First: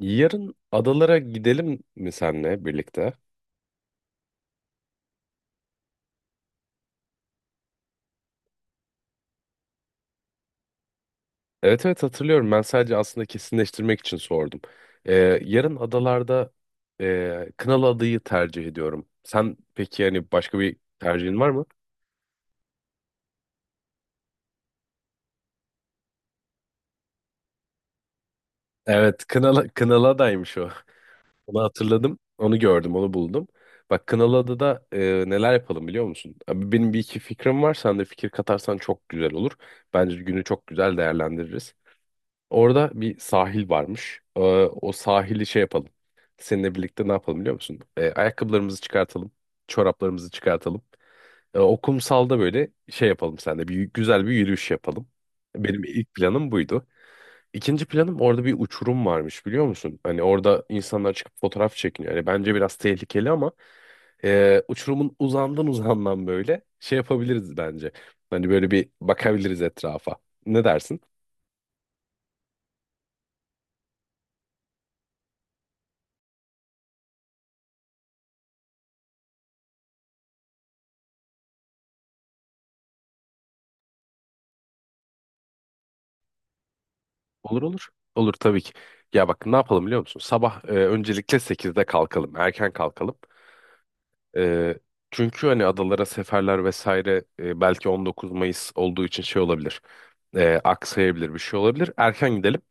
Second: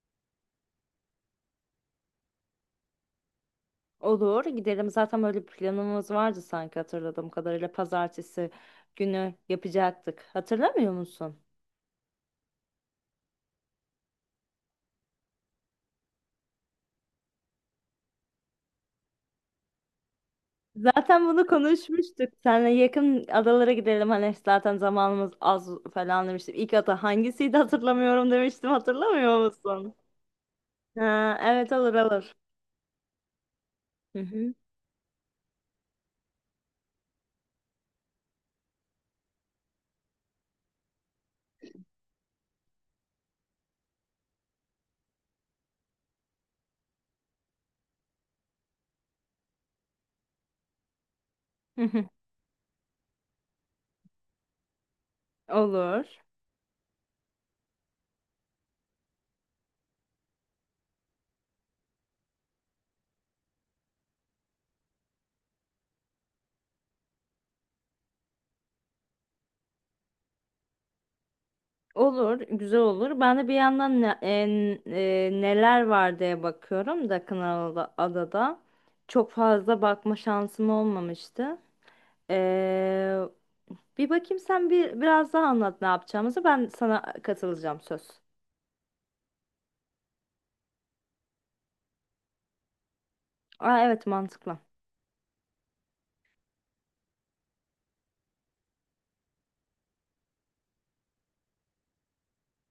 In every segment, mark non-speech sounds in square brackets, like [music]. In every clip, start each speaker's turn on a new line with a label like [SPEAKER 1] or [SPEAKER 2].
[SPEAKER 1] Yarın adalara gidelim mi senle birlikte?
[SPEAKER 2] Olur, gidelim. Zaten böyle bir planımız vardı sanki hatırladığım kadarıyla. Pazartesi günü yapacaktık. Hatırlamıyor musun?
[SPEAKER 1] Evet, evet, hatırlıyorum. Ben sadece aslında kesinleştirmek için sordum. Ee, yarın adalarda Kınalı adayı tercih ediyorum. Sen peki yani başka bir
[SPEAKER 2] Zaten
[SPEAKER 1] tercihin
[SPEAKER 2] bunu
[SPEAKER 1] var mı?
[SPEAKER 2] konuşmuştuk. Seninle yakın adalara gidelim. Hani zaten zamanımız az falan demiştim. İlk ada hangisiydi hatırlamıyorum demiştim.
[SPEAKER 1] Evet,
[SPEAKER 2] Hatırlamıyor
[SPEAKER 1] Kınalı,
[SPEAKER 2] musun?
[SPEAKER 1] Kınalı adaymış o.
[SPEAKER 2] Ha,
[SPEAKER 1] [laughs] Onu
[SPEAKER 2] evet, olur
[SPEAKER 1] hatırladım.
[SPEAKER 2] olur.
[SPEAKER 1] Onu gördüm, onu buldum. Bak
[SPEAKER 2] Hı
[SPEAKER 1] Kınalı
[SPEAKER 2] hı.
[SPEAKER 1] adada neler yapalım biliyor musun? Abi, benim bir iki fikrim var. Sen de fikir katarsan çok güzel olur. Bence günü çok güzel değerlendiririz. Orada bir sahil varmış. O sahili şey yapalım. Seninle birlikte ne yapalım biliyor musun? Ayakkabılarımızı çıkartalım. Çoraplarımızı çıkartalım. O
[SPEAKER 2] Hı hı.
[SPEAKER 1] kumsalda böyle şey yapalım seninle. Bir, güzel bir yürüyüş yapalım. Benim
[SPEAKER 2] Olur.
[SPEAKER 1] ilk planım buydu. İkinci planım orada bir uçurum varmış biliyor musun? Hani orada insanlar çıkıp fotoğraf çekiniyor. Yani bence biraz tehlikeli ama uçurumun uzağından uzağından böyle şey yapabiliriz bence. Hani böyle bir bakabiliriz etrafa. Ne dersin?
[SPEAKER 2] Olur, güzel olur. Ben de bir yandan neler var diye bakıyorum da adada çok fazla bakma şansım olmamıştı. Ee, bir bakayım, sen bir biraz daha anlat ne yapacağımızı. Ben sana
[SPEAKER 1] Olur,
[SPEAKER 2] katılacağım,
[SPEAKER 1] olur.
[SPEAKER 2] söz.
[SPEAKER 1] Olur tabii ki. Ya bak ne yapalım biliyor musun? Sabah öncelikle 8'de kalkalım. Erken kalkalım.
[SPEAKER 2] Aa, evet, mantıklı.
[SPEAKER 1] E, Çünkü hani adalara seferler vesaire belki 19 Mayıs olduğu için şey olabilir. Aksayabilir bir şey olabilir. Erken gidelim.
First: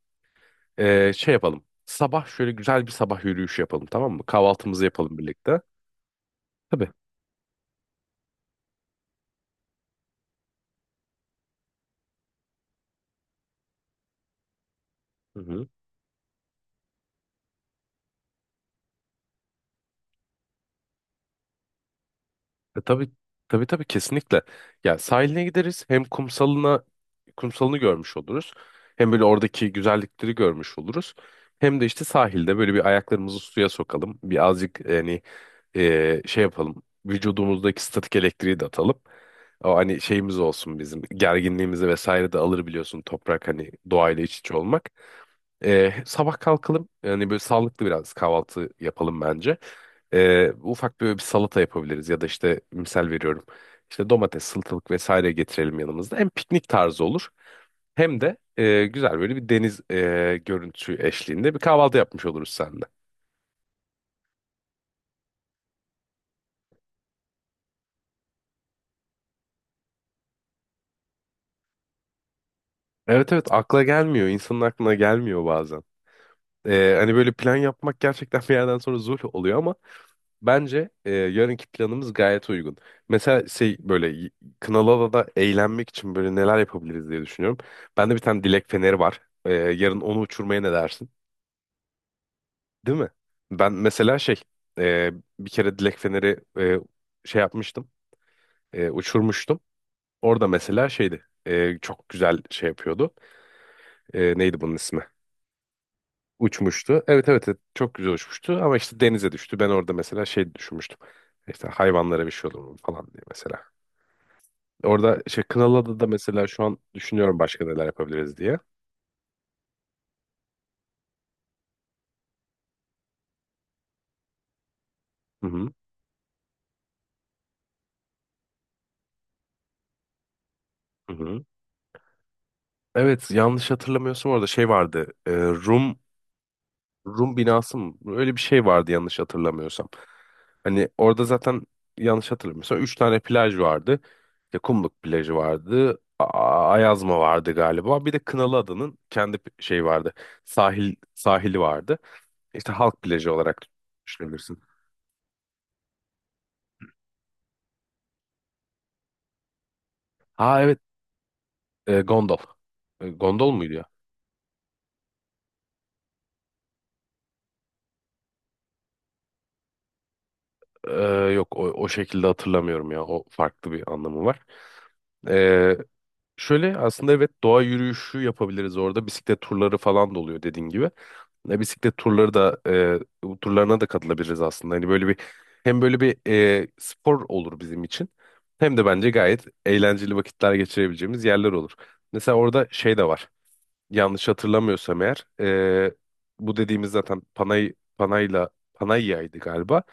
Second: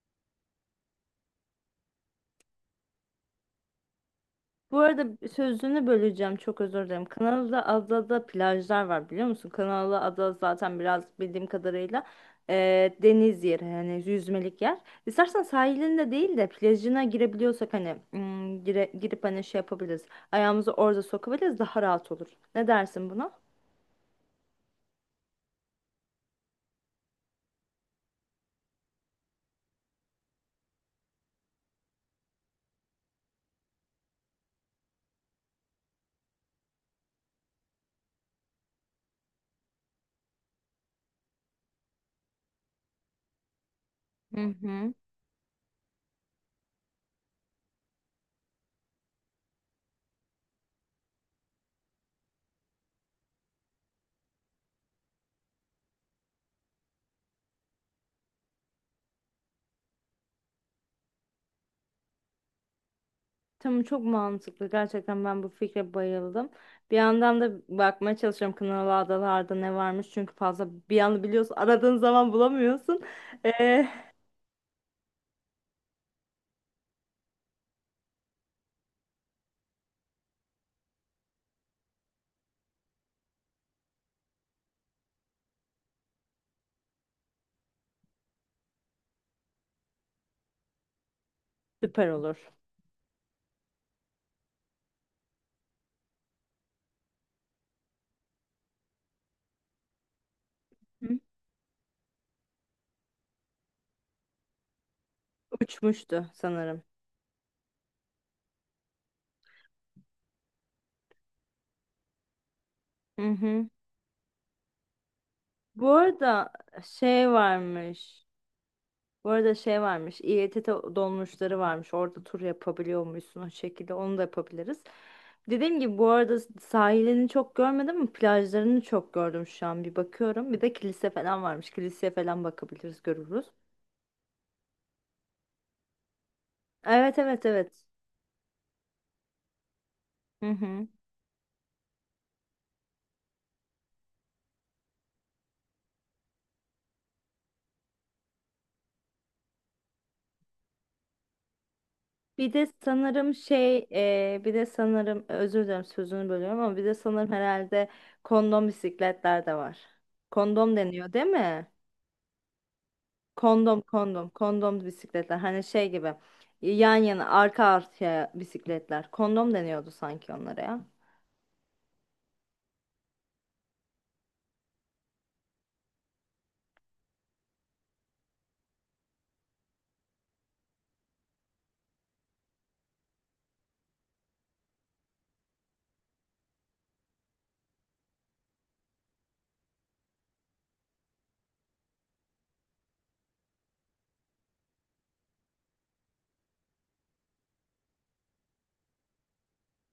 [SPEAKER 1] Şey yapalım. Sabah şöyle güzel bir sabah yürüyüşü yapalım, tamam mı?
[SPEAKER 2] Bu
[SPEAKER 1] Kahvaltımızı yapalım
[SPEAKER 2] arada
[SPEAKER 1] birlikte.
[SPEAKER 2] sözünü böleceğim, çok özür
[SPEAKER 1] Tabii.
[SPEAKER 2] dilerim. Kanalı'da adada plajlar var biliyor musun? Kanalı ada zaten biraz bildiğim kadarıyla deniz yeri, yani yüzmelik yer.
[SPEAKER 1] Hı
[SPEAKER 2] İstersen
[SPEAKER 1] hı.
[SPEAKER 2] sahilinde değil de plajına girebiliyorsak hani girip hani şey yapabiliriz. Ayağımızı orada sokabiliriz, daha rahat olur. Ne dersin
[SPEAKER 1] Tabii,
[SPEAKER 2] buna?
[SPEAKER 1] tabii, tabii, kesinlikle. Ya sahiline gideriz, hem kumsalını görmüş oluruz. Hem böyle oradaki güzellikleri görmüş oluruz. Hem de işte sahilde böyle bir ayaklarımızı suya sokalım. Bir azıcık yani şey yapalım. Vücudumuzdaki statik elektriği de atalım. O hani şeyimiz olsun, bizim gerginliğimizi vesaire de alır, biliyorsun, toprak hani doğayla iç
[SPEAKER 2] Hı
[SPEAKER 1] içe olmak.
[SPEAKER 2] hı.
[SPEAKER 1] Sabah kalkalım. Yani böyle sağlıklı biraz kahvaltı yapalım bence. Ufak böyle bir salata yapabiliriz, ya da işte misal veriyorum. İşte domates, salatalık vesaire getirelim yanımızda. Hem piknik tarzı olur, hem de güzel böyle bir deniz görüntüsü eşliğinde bir kahvaltı yapmış oluruz seninle.
[SPEAKER 2] Tamam, çok mantıklı. Gerçekten ben bu fikre bayıldım. Bir yandan da bakmaya çalışıyorum, Kınalı Adalar'da ne varmış. Çünkü fazla bir anda biliyorsun, aradığın zaman bulamıyorsun.
[SPEAKER 1] Evet, evet, akla
[SPEAKER 2] Ee,
[SPEAKER 1] gelmiyor. İnsanın aklına gelmiyor bazen. Hani böyle plan yapmak gerçekten [laughs] bir yerden sonra zul oluyor, ama bence yarınki planımız gayet uygun. Mesela şey böyle Kınalıada'da eğlenmek için böyle neler yapabiliriz diye düşünüyorum. Bende bir tane dilek feneri var. Yarın onu uçurmaya ne dersin?
[SPEAKER 2] süper olur.
[SPEAKER 1] Değil mi? Ben mesela şey e, bir kere dilek feneri şey yapmıştım. Uçurmuştum. Orada mesela
[SPEAKER 2] Hı?
[SPEAKER 1] şeydi. Çok güzel şey yapıyordu. Neydi bunun ismi?
[SPEAKER 2] Uçmuştu sanırım.
[SPEAKER 1] Uçmuştu. Evet, evet, evet, çok güzel uçmuştu ama işte denize düştü. Ben orada mesela şey düşünmüştüm. İşte hayvanlara bir şey olur mu falan diye
[SPEAKER 2] Hı
[SPEAKER 1] mesela.
[SPEAKER 2] hı.
[SPEAKER 1] Orada şey
[SPEAKER 2] Bu
[SPEAKER 1] Kınalıada da mesela
[SPEAKER 2] arada
[SPEAKER 1] şu an
[SPEAKER 2] şey
[SPEAKER 1] düşünüyorum başka neler
[SPEAKER 2] varmış.
[SPEAKER 1] yapabiliriz diye.
[SPEAKER 2] Bu arada şey varmış, İETT dolmuşları varmış. Orada tur yapabiliyormuşsun o şekilde. Onu da yapabiliriz.
[SPEAKER 1] Hı hı.
[SPEAKER 2] Dediğim gibi bu arada sahilini çok görmedim ama plajlarını çok gördüm şu an. Bir bakıyorum. Bir de kilise
[SPEAKER 1] Hı
[SPEAKER 2] falan
[SPEAKER 1] hı.
[SPEAKER 2] varmış. Kiliseye falan bakabiliriz,
[SPEAKER 1] Evet,
[SPEAKER 2] görürüz.
[SPEAKER 1] yanlış hatırlamıyorsam orada şey vardı. e, Rum
[SPEAKER 2] Evet,
[SPEAKER 1] Rum
[SPEAKER 2] evet,
[SPEAKER 1] binası
[SPEAKER 2] evet.
[SPEAKER 1] mı? Öyle bir şey vardı yanlış hatırlamıyorsam.
[SPEAKER 2] Hı hı.
[SPEAKER 1] Hani orada zaten yanlış hatırlamıyorsam üç tane plaj vardı. İşte Kumluk plajı vardı. Ayazma vardı galiba. Bir de Kınalıada'nın kendi şey vardı. Sahili vardı.
[SPEAKER 2] Bir de
[SPEAKER 1] İşte halk plajı
[SPEAKER 2] sanırım
[SPEAKER 1] olarak
[SPEAKER 2] şey, bir
[SPEAKER 1] düşünebilirsin.
[SPEAKER 2] de sanırım özür dilerim sözünü bölüyorum ama bir de sanırım herhalde kondom bisikletler de var.
[SPEAKER 1] Ha,
[SPEAKER 2] Kondom
[SPEAKER 1] evet,
[SPEAKER 2] deniyor, değil mi?
[SPEAKER 1] gondol. Gondol
[SPEAKER 2] Kondom
[SPEAKER 1] muydu?
[SPEAKER 2] kondom kondom bisikletler, hani şey gibi, yan yana arka arkaya bisikletler, kondom deniyordu sanki onlara ya.
[SPEAKER 1] Ee, Yok, o şekilde hatırlamıyorum ya. O farklı bir anlamı var. Ee, şöyle aslında, evet, doğa yürüyüşü yapabiliriz orada. Bisiklet turları falan da oluyor dediğin gibi. Ne bisiklet turları da bu turlarına da katılabiliriz aslında. Hani böyle bir hem böyle bir spor olur bizim için. Hem de bence gayet eğlenceli vakitler geçirebileceğimiz yerler olur. Mesela orada şey de var yanlış hatırlamıyorsam eğer bu dediğimiz zaten Panayya'ydı galiba.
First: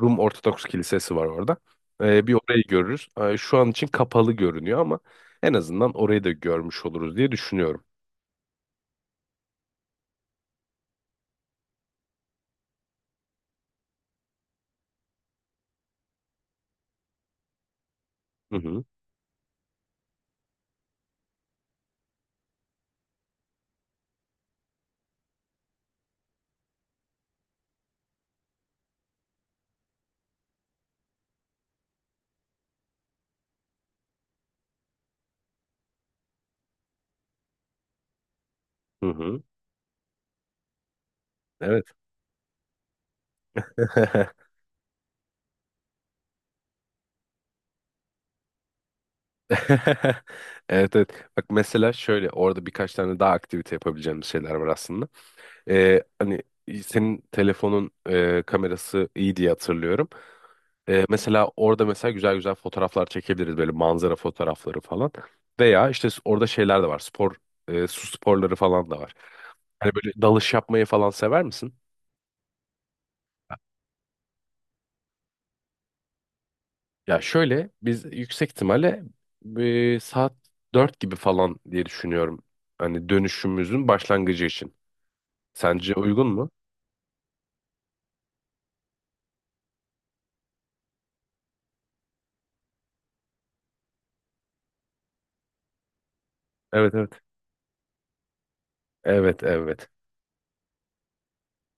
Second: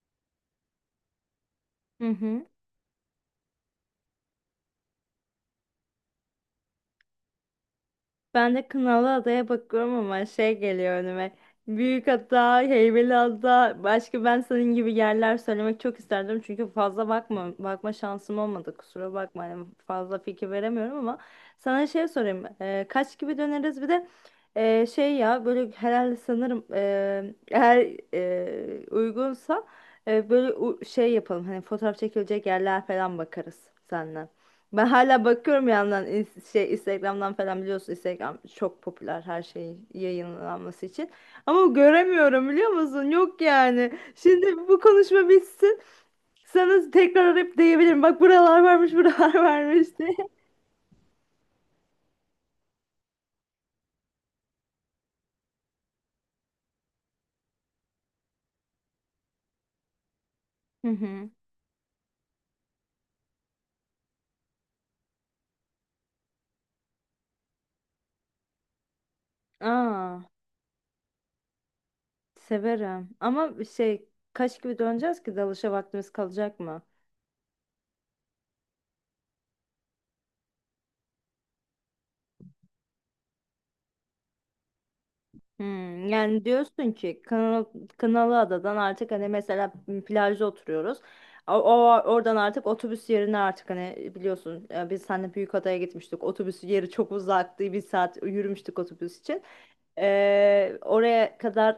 [SPEAKER 1] Rum Ortodoks Kilisesi var orada.
[SPEAKER 2] Hı
[SPEAKER 1] Bir
[SPEAKER 2] hı.
[SPEAKER 1] orayı görürüz. Şu an için kapalı görünüyor ama en azından orayı da görmüş oluruz diye düşünüyorum.
[SPEAKER 2] Ben de Kınalıada'ya bakıyorum ama şey geliyor önüme. Büyükada, Heybeliada, başka ben senin gibi yerler söylemek çok isterdim. Çünkü fazla bakma, bakma şansım
[SPEAKER 1] Hı
[SPEAKER 2] olmadı.
[SPEAKER 1] hı.
[SPEAKER 2] Kusura bakma. Hani fazla fikir veremiyorum ama sana şey sorayım. Kaç gibi döneriz? Bir de şey ya, böyle herhalde sanırım eğer uygunsa böyle şey yapalım. Hani fotoğraf çekilecek yerler falan bakarız seninle. Ben hala bakıyorum bir yandan, şey, Instagram'dan falan, biliyorsun, Instagram çok
[SPEAKER 1] Hı
[SPEAKER 2] popüler her
[SPEAKER 1] hı.
[SPEAKER 2] şey yayınlanması için. Ama
[SPEAKER 1] Evet.
[SPEAKER 2] göremiyorum biliyor musun? Yok yani.
[SPEAKER 1] [laughs]
[SPEAKER 2] Şimdi bu konuşma bitsin. Sana tekrar arayıp diyebilirim. Bak, buralar varmış, [laughs] buralar varmış diye.
[SPEAKER 1] Evet, evet. Bak mesela şöyle orada birkaç tane daha aktivite yapabileceğimiz şeyler var aslında. Hani senin telefonun kamerası iyi diye hatırlıyorum.
[SPEAKER 2] Hı hı.
[SPEAKER 1] Mesela orada mesela güzel güzel fotoğraflar çekebiliriz, böyle manzara fotoğrafları falan. Veya işte orada şeyler de var. Spor, su sporları falan da var. Hani
[SPEAKER 2] Aa,
[SPEAKER 1] böyle dalış yapmayı falan sever misin?
[SPEAKER 2] severim. Ama şey, kaç gibi döneceğiz ki dalışa vaktimiz kalacak mı?
[SPEAKER 1] Ya şöyle biz yüksek ihtimalle saat 4 gibi falan diye düşünüyorum. Hani dönüşümüzün başlangıcı için. Sence uygun
[SPEAKER 2] Yani
[SPEAKER 1] mu?
[SPEAKER 2] diyorsun ki Kınalı, Kınalı Adadan artık hani mesela plajda oturuyoruz. Oradan artık otobüs yerine, artık hani biliyorsun biz seninle Büyükada'ya gitmiştik. Otobüs yeri
[SPEAKER 1] Evet,
[SPEAKER 2] çok
[SPEAKER 1] evet.
[SPEAKER 2] uzaktı. Bir saat yürümüştük otobüs
[SPEAKER 1] Evet,
[SPEAKER 2] için.
[SPEAKER 1] evet.
[SPEAKER 2] Oraya kadar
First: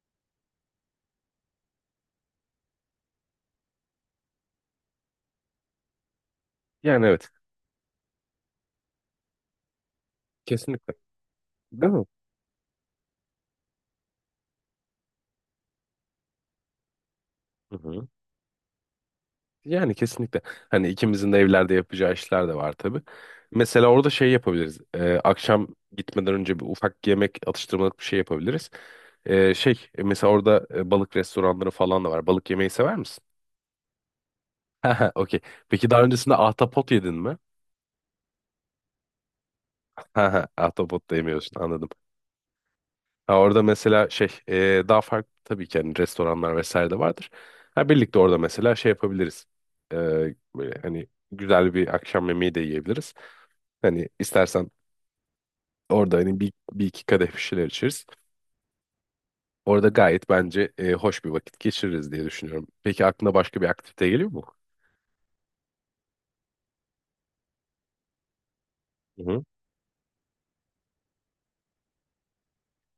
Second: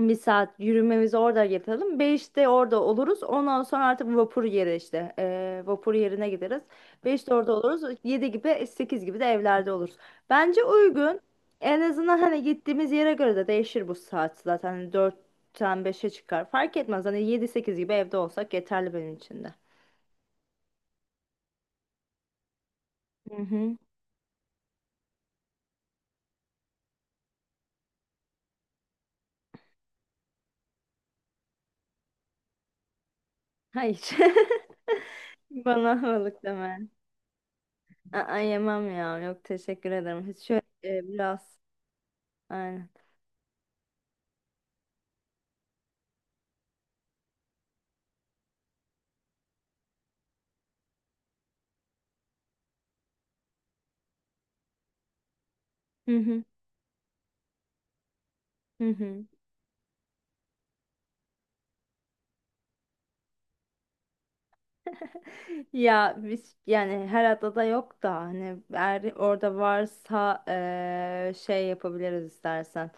[SPEAKER 2] bir saat yürümemizi orada yapalım. 5'te orada oluruz. Ondan sonra artık vapur yeri işte. Vapur yerine gideriz.
[SPEAKER 1] Yani evet.
[SPEAKER 2] 5'te orada oluruz. Yedi gibi, 8 gibi de evlerde oluruz. Bence
[SPEAKER 1] Kesinlikle.
[SPEAKER 2] uygun. En
[SPEAKER 1] Değil mi?
[SPEAKER 2] azından hani gittiğimiz yere göre de değişir bu saat zaten. Hani 4'ten 5'e çıkar. Fark etmez. Hani yedi
[SPEAKER 1] Hı
[SPEAKER 2] sekiz gibi
[SPEAKER 1] hı.
[SPEAKER 2] evde olsak yeterli benim için de.
[SPEAKER 1] Yani kesinlikle. Hani ikimizin de evlerde yapacağı işler de var tabii.
[SPEAKER 2] Hı hı.
[SPEAKER 1] Mesela orada şey yapabiliriz. Akşam gitmeden önce bir ufak yemek, atıştırmalık bir şey yapabiliriz. Mesela orada balık restoranları falan da var. Balık yemeyi sever misin? [laughs]
[SPEAKER 2] Hayır.
[SPEAKER 1] Ha ha, okey.
[SPEAKER 2] [laughs]
[SPEAKER 1] Peki
[SPEAKER 2] Bana
[SPEAKER 1] daha öncesinde
[SPEAKER 2] havalık deme.
[SPEAKER 1] ahtapot yedin mi?
[SPEAKER 2] Aa, yemem ya. Yok, teşekkür
[SPEAKER 1] Ha
[SPEAKER 2] ederim. Hiç
[SPEAKER 1] ha,
[SPEAKER 2] şöyle
[SPEAKER 1] ahtapot da
[SPEAKER 2] biraz.
[SPEAKER 1] yemiyorsun, anladım.
[SPEAKER 2] Aynen.
[SPEAKER 1] Ha, orada mesela şey, daha farklı tabii ki, hani restoranlar vesaire de vardır. Ha, birlikte orada mesela şey yapabiliriz. Ee, böyle hani güzel bir akşam yemeği de yiyebiliriz. Hani istersen
[SPEAKER 2] Hı
[SPEAKER 1] orada hani
[SPEAKER 2] hı.
[SPEAKER 1] bir iki kadeh bir şeyler içeriz.
[SPEAKER 2] Hı hı.
[SPEAKER 1] Orada gayet bence hoş bir vakit geçiririz diye düşünüyorum. Peki aklına başka bir aktivite geliyor mu?
[SPEAKER 2] Ya biz yani her adada yok da hani eğer
[SPEAKER 1] Hı hı.
[SPEAKER 2] orada varsa şey yapabiliriz istersen.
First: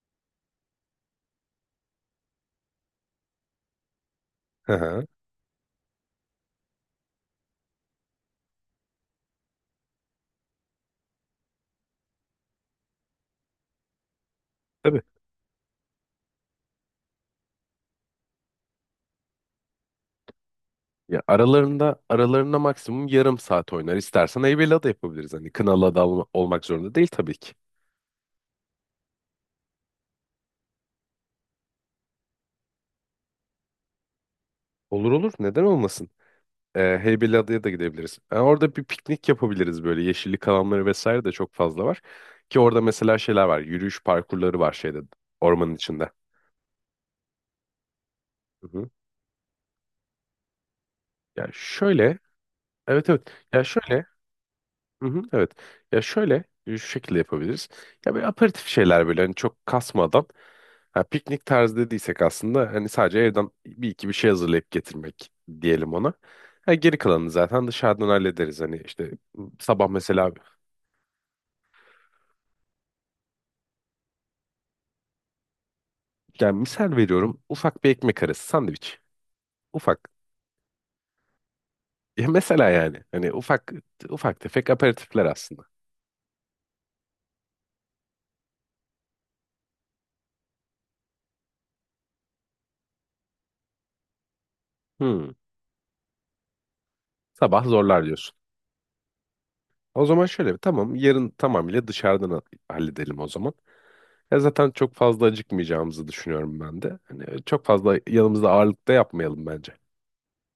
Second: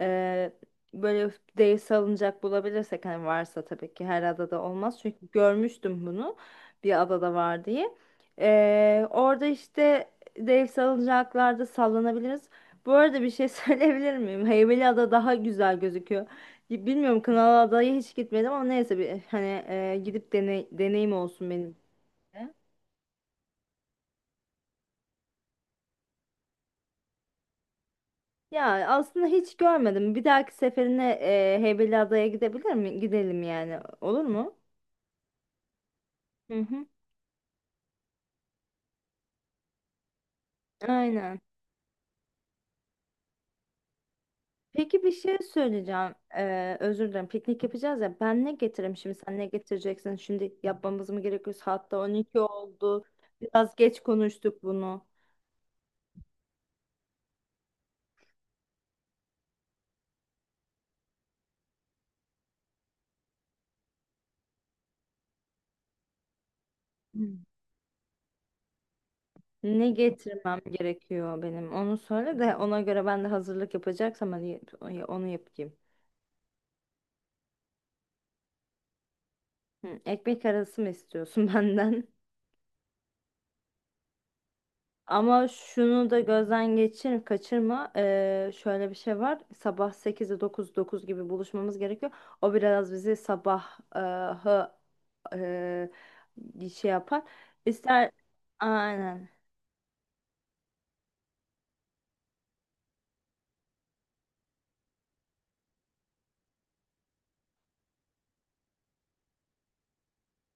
[SPEAKER 2] Eee, böyle dev salıncak bulabilirsek, hani varsa, tabii ki her adada
[SPEAKER 1] Hı
[SPEAKER 2] olmaz.
[SPEAKER 1] hı.
[SPEAKER 2] Çünkü görmüştüm bunu, bir adada var diye. Orada işte dev salıncaklarda sallanabiliriz. Bu arada bir şey [laughs] söyleyebilir miyim?
[SPEAKER 1] Tabii.
[SPEAKER 2] Heybeliada daha güzel gözüküyor. Bilmiyorum, Kınalıada'ya hiç gitmedim ama neyse, bir hani gidip deneyim
[SPEAKER 1] Ya
[SPEAKER 2] olsun benim,
[SPEAKER 1] aralarında aralarında maksimum yarım saat oynar. İstersen Heybeliada da yapabiliriz. Hani Kınalıada da olmak zorunda değil tabii ki.
[SPEAKER 2] ya aslında hiç görmedim. Bir dahaki seferine Heybeli Adaya gidebilir mi? Gidelim yani. Olur mu?
[SPEAKER 1] Olur, olur. Neden olmasın?
[SPEAKER 2] Hı hı.
[SPEAKER 1] Heybeliada'ya da gidebiliriz. Yani orada bir piknik yapabiliriz böyle. Yeşillik alanları vesaire de
[SPEAKER 2] Aynen.
[SPEAKER 1] çok fazla var. Ki orada mesela şeyler var. Yürüyüş parkurları var, şeyde,
[SPEAKER 2] Peki bir şey
[SPEAKER 1] ormanın içinde.
[SPEAKER 2] söyleyeceğim. Özür dilerim. Piknik yapacağız ya. Ben ne
[SPEAKER 1] Hı hı.
[SPEAKER 2] getireyim şimdi? Sen ne getireceksin? Şimdi yapmamız mı
[SPEAKER 1] Ya
[SPEAKER 2] gerekiyor? Hatta
[SPEAKER 1] şöyle.
[SPEAKER 2] 12 oldu.
[SPEAKER 1] Evet, evet. Ya
[SPEAKER 2] Biraz geç
[SPEAKER 1] şöyle.
[SPEAKER 2] konuştuk bunu.
[SPEAKER 1] Hı hı, evet. Ya şöyle şu şekilde yapabiliriz. Ya böyle aperatif şeyler, böyle hani çok kasmadan, ha, piknik tarzı dediysek aslında hani sadece evden bir iki bir şey hazırlayıp getirmek diyelim ona. Ha, geri kalanını
[SPEAKER 2] Hmm.
[SPEAKER 1] zaten dışarıdan hallederiz. Hani işte sabah
[SPEAKER 2] Ne
[SPEAKER 1] mesela
[SPEAKER 2] getirmem gerekiyor benim? Onu söyle de ona göre ben de hazırlık yapacaksam hani onu yapayım.
[SPEAKER 1] yani misal veriyorum ufak bir ekmek arası sandviç.
[SPEAKER 2] Hı,
[SPEAKER 1] Ufak.
[SPEAKER 2] ekmek arası mı istiyorsun [laughs] benden?
[SPEAKER 1] Ya mesela yani hani ufak ufak tefek aperatifler
[SPEAKER 2] Ama
[SPEAKER 1] aslında.
[SPEAKER 2] şunu da gözden geçir, kaçırma. Şöyle bir şey var. Sabah 8'de dokuz gibi buluşmamız gerekiyor. O biraz bizi sabah hı,
[SPEAKER 1] Hmm,
[SPEAKER 2] şey yapar.
[SPEAKER 1] sabah zorlar
[SPEAKER 2] İster
[SPEAKER 1] diyorsun.
[SPEAKER 2] aynen.
[SPEAKER 1] O zaman şöyle bir tamam, yarın tamamıyla dışarıdan halledelim o zaman. Ya zaten çok fazla acıkmayacağımızı düşünüyorum ben de. Hani çok fazla yanımızda ağırlık da yapmayalım bence.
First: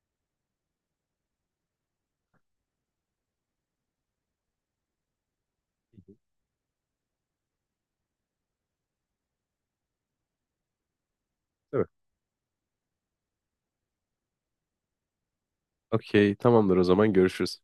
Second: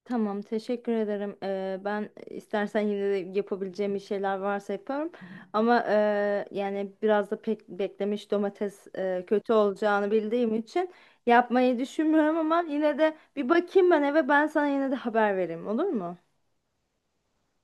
[SPEAKER 2] Tamam, teşekkür ederim. Ben istersen yine de yapabileceğim bir şeyler varsa yaparım. Ama yani biraz da pek beklemiş domates kötü olacağını bildiğim için yapmayı
[SPEAKER 1] Değil mi?
[SPEAKER 2] düşünmüyorum ama yine de bir bakayım ben eve, ben sana yine de haber vereyim, olur mu?
[SPEAKER 1] Okey, tamamdır, o zaman görüşürüz.